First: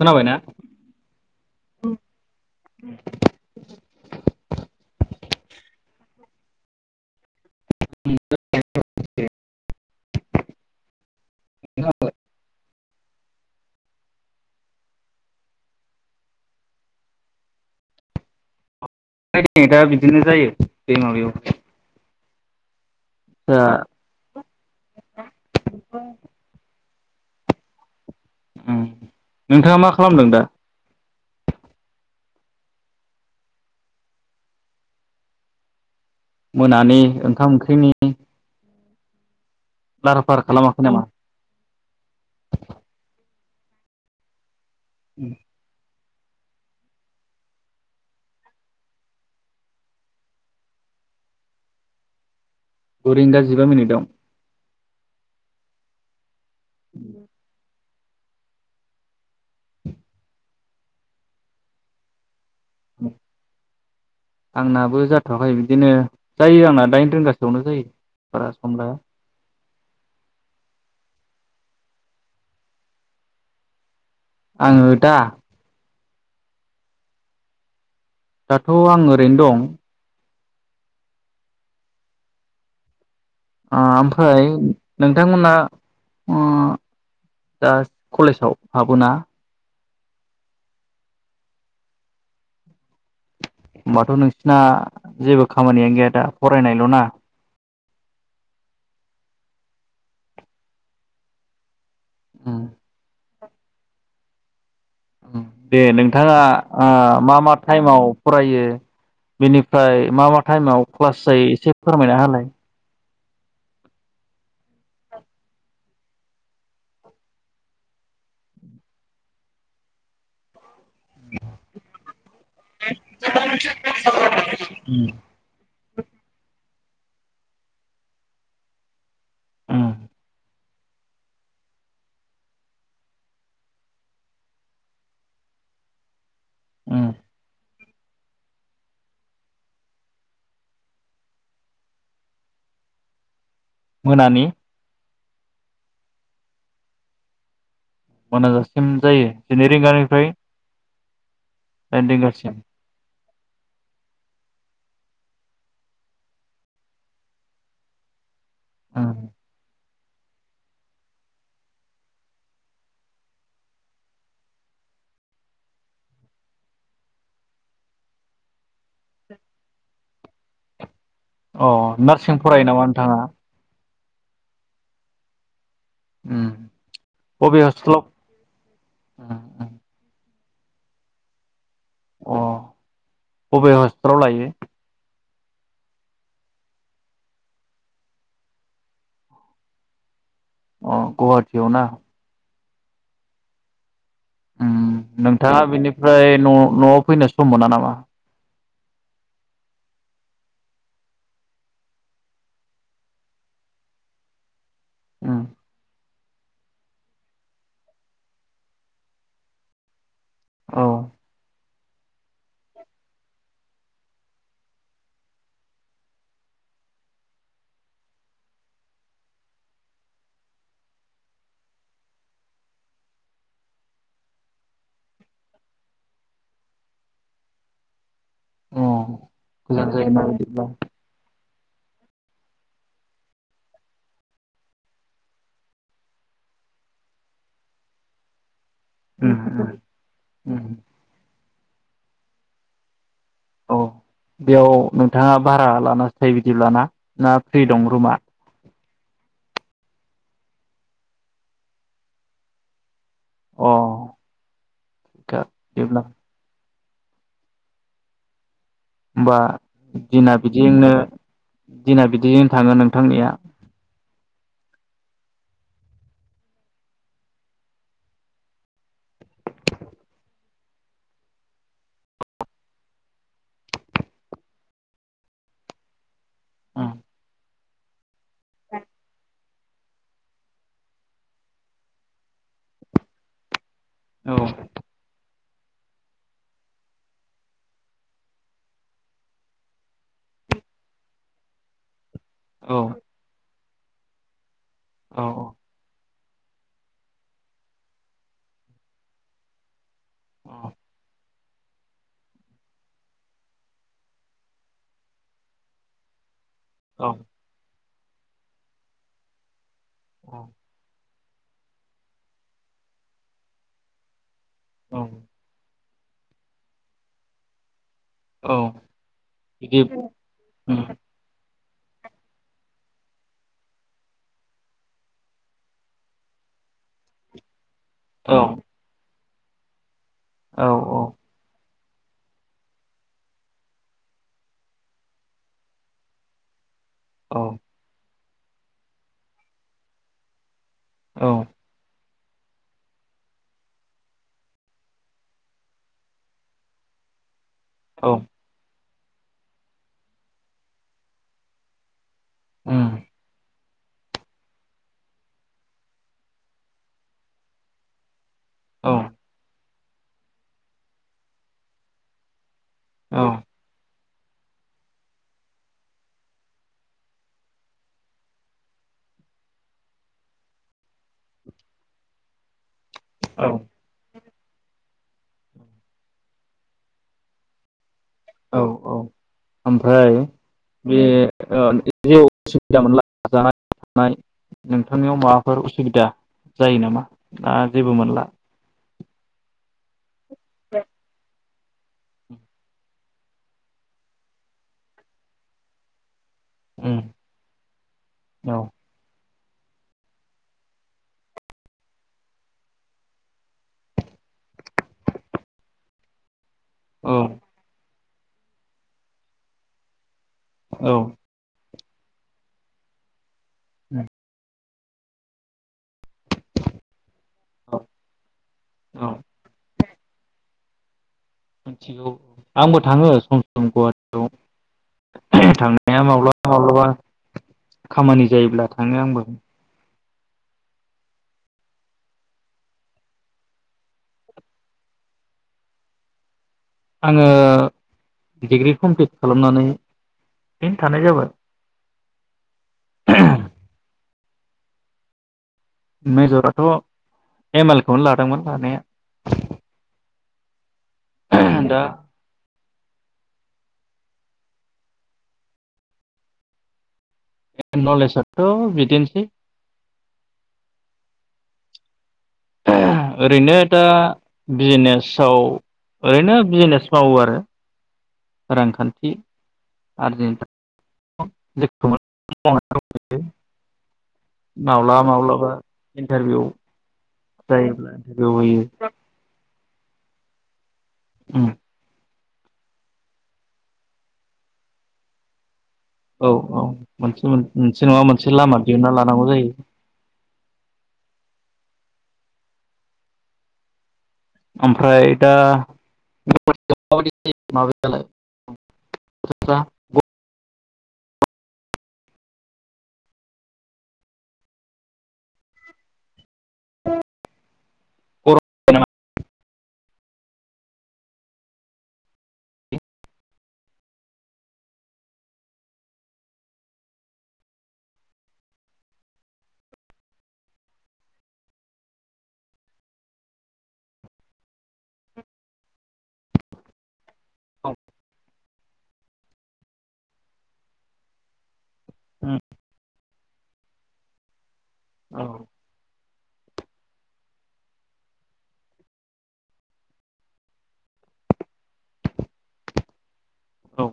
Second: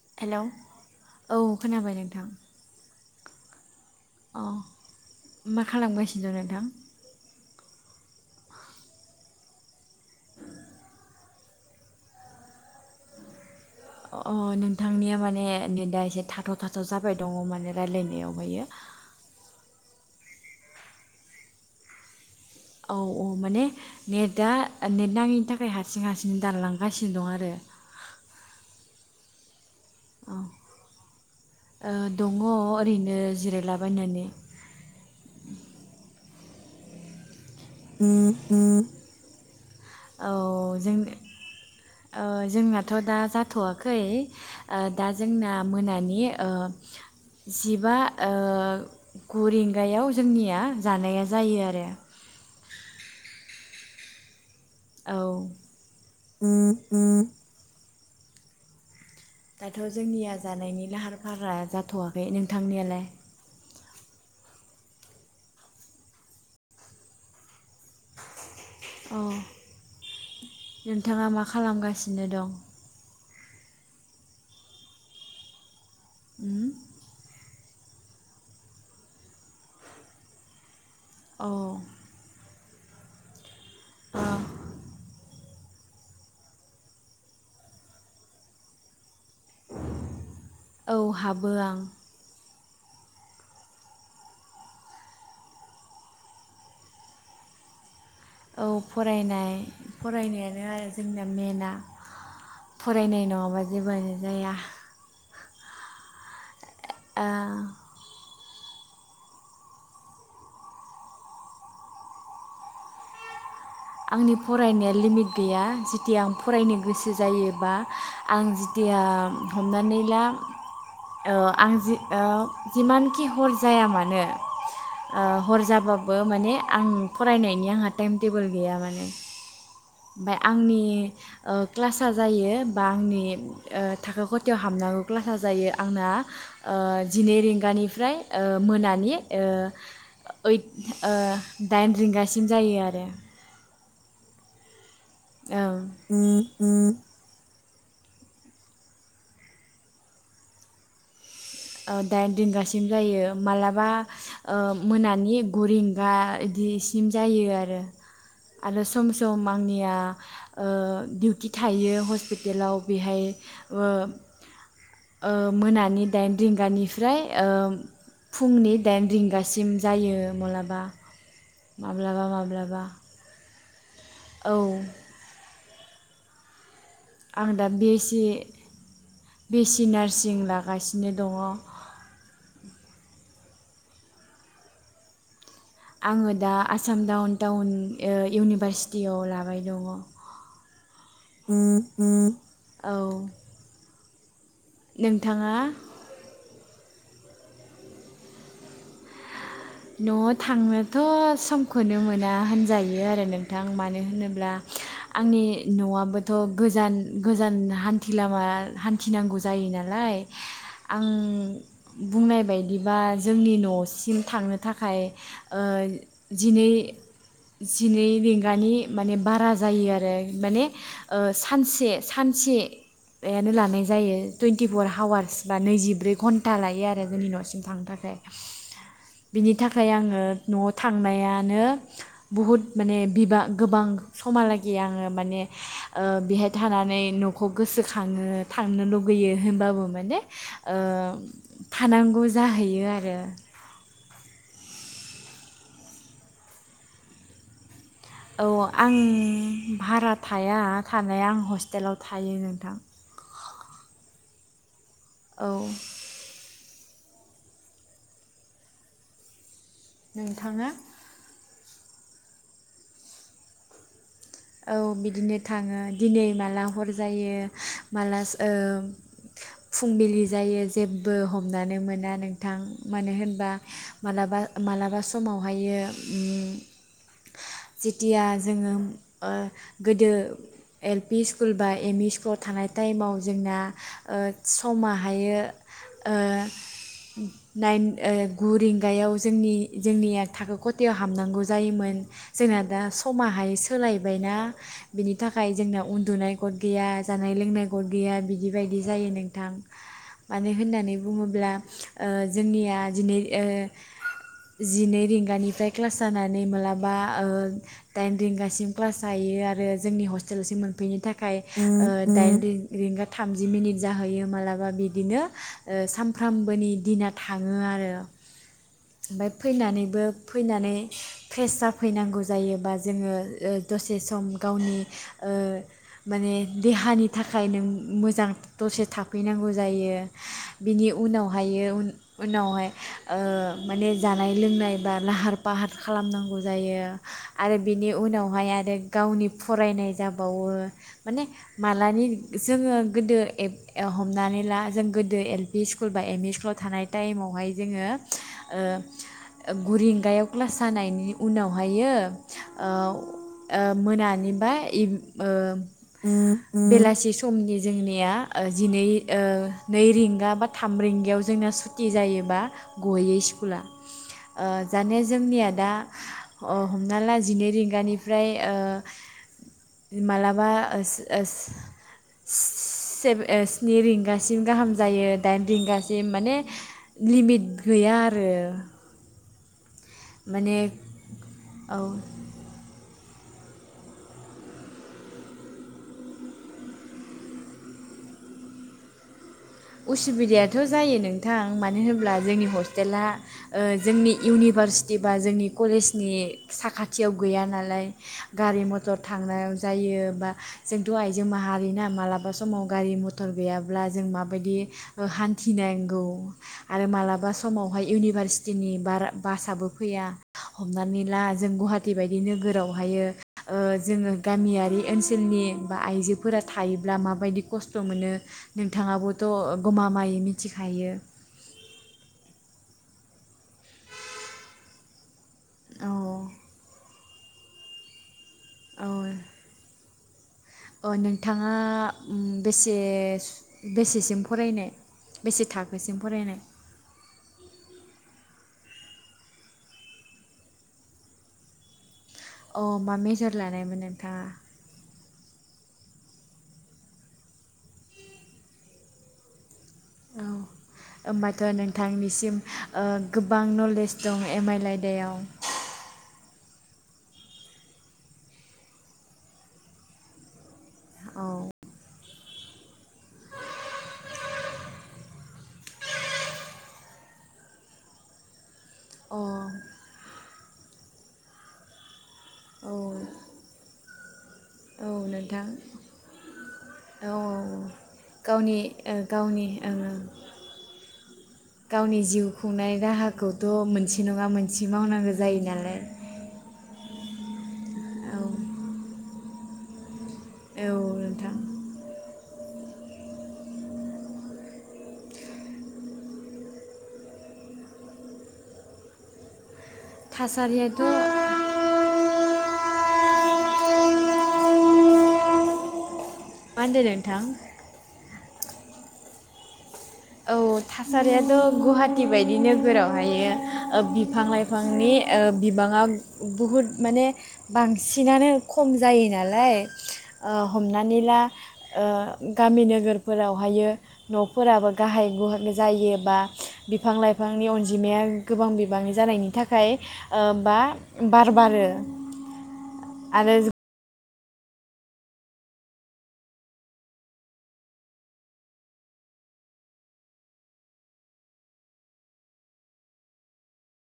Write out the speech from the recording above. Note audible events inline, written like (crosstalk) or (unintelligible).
खोनाबायना हेलौ औ खोनाबाय नोंथां। अ। मा खालामगासिनो नोंथां? (unintelligible) खोनाबाय। अ नोंथांनिया माने नेदा एसे थाथ' थाथ' जाबाय दङ' माने रायलायनायावहायो। ओमफ्राय दा बिदिनो जायो बै माबायाव। औ औ दा माने नेटआ नेट नाङैनि थाखाय हारसिं हारसिं दानलां गासिनो दं आरो उम नोंथाङा मा खालामदों दा? ओ दङ' ओरैनो जिरायलाबायनानै। मोनानि ओंखाम ओं (inaudible) लाहार औ फाहार खालामाखै जों नामा? ओ जोंनाथ' दा जाथ'वाखै। ओ दा जोंना मोना नि ओ जि बा गु रिंगायाव जोंनिया जानाया जायो आरो गु रिंगा जिबा मिनिटाव। औ। (inaudible) दाथ' जोंनिया जानायनि लाहार फाहारा जाथ'वाखै नों थांनायालाय। आंनाबो जाथ'वाखै बिदिनो जायो आंना दाइन रिंगासोआवनो जायो। बारा समलाया। अ नोंथाङा मा खालामगासिनो दं? आङो दा उम। दाथ' आं ओरैनो दं। औ। ओ ओमफ्राय नोंथांमोना अ दा कलेजाव हाबोना? औ हाबो आं। होमबाथ' नोंसिना जेबो खामानियानो गैया दा फरायनायल' ना? औ फरायनाय फरायनायानो आरो जोंनिया मेनआ। उम फरायनाय नङा बादि जेबोआनो जाया। उम दे। नोंथाङा आ मा मा ओ टाइमाव - फरायो बेनिफ्राय मा मा टाइमाव क्लास जायो एसे फोरमायना होलाय। आंनि फरायनाया लिमिट गैया जेथिया आं फरायनो गोसो जायोबा आं जेथिया हमनानै ला ओ आं जि ओ जिमानखि हर जाया मानो उम ओ हर जाबाबो माने आं फरायनायनि आंहा टाइम टेबोल गैया माने। उम ओमफाय आंनि नि ओ क्लासा जायो बा आंनि ओ थाखो खथायाव हाबनांगौ क्लासा जायो आंना ओ उम जिनै रिंगानि फ्राय ओ मोनानि ओ ओइट ओ डाइन रिंगासिम जायो आरो। मोनानि? औ। मोनाजासिम जायो। जिनै रिंगानिफ्राय ओ डाइन रिंगासिम जायो। मालाबा ओ मोनानि गु रिंगा इदिसिम जायो आरो। आरो सम उम सम आंनिया ओ डिउटि थायो हस्पिटेलाव बेहाय ओ ओ मोनानि डाइन रिंगानिफ्राय ओ फुंनि दाइन रिंगासिम जायो मलाबा। अ नार्सिं फरायो नामा नोंथाङा? औ। उम। आं बबे दा बि ए हस्टेलाव सि बे ए सि नार्सिं ला गासिनो दंङ। अ बबे हस्पिटालाव लायो? आंङो दा आसा (unintelligible) औ। उम नोंथाङा बिनिफ्राय न' नआव फैनो सम मोना नामा‍? न'आव थांनोथ समखौनो मोना होनजायो आरो नोंथां मानो होनोब्ला उम आंनि न'आबो थ' गोजान गोजान हान्थि लामा हान्थिनांगौ जायो नालाय औ आं बुंनाय बायदिबा जोंनि न'सिम थांनो थाखाय ओ जिनै जिनै रिंगानि माने बारा जायो आरो माने सानसे सानसेयानो लानाय जायो टुइन्टिफर हावार्स बा नैजिब्रै घन्टा लायो आरो जोंनि न'सिम थांनो थाखाय अ बिनि थाखाय गोजान जायोना आंङो बिदिब्ला न'आव थांनाया नो बहुद माने बिबां गोबां समालागे आंङो माने ओ बेहाय थानानै न'खौ गोसोखाङो थांनो लुगैयो उम उम होनबाबो माने उम ओ थानांगौ जाहैयो आरो अ बेयाव नोंथाङा भारा लानासो थायो बिदिब्लाना ना फ्रि दं रुमा औ आं भारा थाया थानाया आं हस्टेलाव थायो नोंथां अ औ (unintelligible) बिदिब्ला होमबा दिना नोंथाङा बिदिनो दिना बिदिजों थांङो नोंथांनिया औ बिदिनो थांङो दिनै माला हर जायो माला ओ फुंबिलि जायो जेबो हमनानै मोना नोंथां मानो होनबा मालाबा मालाबा समावहायो उम औ थिया जोंङो होम ओ गोदो एल पि स्कुल बा एम इ स्कुलाव थानाय टाइमाव जोंना ओ औ समा हायो ओ नाइन ओ गु रिंगायाव जोंनि जोंनिया थाखो खथायाव हाबनांगौ जायोमोन जोंना दा औ समाहाय सोलाय बायना बेनि औ थाखाय जोंना उन्दुनाय गट गैया जानाय लोंनाय गट गैया बिदि बादि जायो नोंथां मानो होननानै बुङोब्ला ओ जोंनिया जिनै ओ जिनै रिंगानिफ्राय क्लास जाना नै मालाबा औ ओ दाइन रिंगासिम क्लास जायो आरो जोंनि औ हस्टेलसिम मोनफैनो था खाय दाइन रिंगा थामजि मिनिट जाहैयो माला मबा औ बिदिनो ओ सानफ्रामबोनि दिना थाङो आरो। औ ओमफ्राय बिदि फैनानैबो फैनानै उम फ्रेस जा फैनांगौ जायोबा जोङो ओ दसे सम गावनि ओ माने देहानि थाखाय नों मोजां औ दसे था फैनांगौ जायो। औ बिनि उनावहायो उनावहाय ओ माने जानाय लोंनाय बा लाहार फाहार खालामनांगौ जायो। औ आरो बिनि उनाव (unintelligible) आरो गावनि फरायनाय जाबावो। माने औ मालानि जोङो गोदो ए-हमनानै ला जों गोदो एल पि स्कुल बा एमइ स्कुलाव थानाय टाइमावहाय जोङो औ ओ गु रिंगायाव क्लास जानायनि उनावहायो ओ उम ओ मोनानि बा इभ ओ बेलासि समनि जोंनिया जिनै औ ओ नै रिंगा बा थाम रिंगायाव जोंना सुटि जायोबा गयो औ औ स्कुला। ओ जानिया जोंनिया दा अ हमना ला जिनै रिंगानिफ्राय फ्राय ओ मालाबा ओ स सेभ ओ औ स्नि रिंगा गाहामसिम जायो डाइन रिंगासिम माने लिमिट गैया आरो औ औ (unintelligible) माने औ जानाय थानाय नोंथांनियाव माबाफोर उसुबिदा जायो नामा ना जेबो मोनला? उस उसु बिदायाथ' जायो नोंथां। मानो होनोब्ला जोंनि हस्टेला जोंनि इउनिभारसिटि बा जोंनि कलेजनि साखाथियाव गैया नालाय औ गारि मथर थांनायाव जायोबा जोंथ' आइजों माहारिना मालाबा समाव गारि मथर गैयाब्ला जों मा बायदि हान्थिनांगौ आरो औ मालाबा समावहाय इउनिभारसिटिनि बारा बासाबो फैया। हमनानै ला जों गुवाहा ति बायदि नोगोरावहायो जोङो गामियारि ओनसोलनि बा आइजोफोरा थायोब्ला माब बायदि खस्थ औ मोनो औ नोंथाङाबो गमामायै मिथिखायो। मिथिगौ आंबो थाङो सम सम गुवाहाटियाव। औ थांनाया माब्लाबा माब्लाबा खामानि जायोब्ला औ थाङो आंबो। अ नोंथाङा बेसे बेसेसिम फरायनाय बेसे थाखोसिम फरायनाय? आङो डिग्रि कमप्लिट खालामनानै बेनो थानाय जाबाय। अ मा मेजर लानायमोन नोंथाङा? मेजराथ एम एल खौनो लादोंमोन लानाया। औ। होमबाथ' दा नोंथांनिसिम ओ गोबां नलेज दं एम आइल आयदायाव। ए नलेजआथ' बिदिनोसै। औ। ओरैनो दा बिजिनेसाव ओरैनो बिजिनेस मावो आरो। रांखान्थि अ आरजि औ (unintelligible) (unintelligible) औ माब्लाबा माब्लाबा नोंथां इन्टारभिउ औ जायोब्ला इन्टारभिउ गावनि होयो। गावनि ओ। गावनि जिउ खुंनाय राहाखौथ' मोनसे नङा मोनसे मावनांगौ जायो नालाय। औ औ मोनसे मोनसे नङा औ मोनसे लामा दिहुनना लानांगौ जायो। औ नोंथां। ओमफ्राय दा (inaudible) लाय (inaudible) दा सारियथ' (inaudible) माहोन्दो नोंथां? (unintelligible) औ थासारियाथ' गुवाहाटि बायदि नोगोरावहायो ओ बिफां लाइफांनि ओ बिबाङा बहुद माने बांसिनानो खम जायो नालाय ओ हमनानै ला ओ गामि नोगोरफोरावहायो नफोराबो गाहाय गुहा जायो बा बिफां-लाइफ फांनि अनजिमाया गोबां बि बांनि जानायनि थाखाय ओ बा बार बारो। उम। आरो ज औ। औ।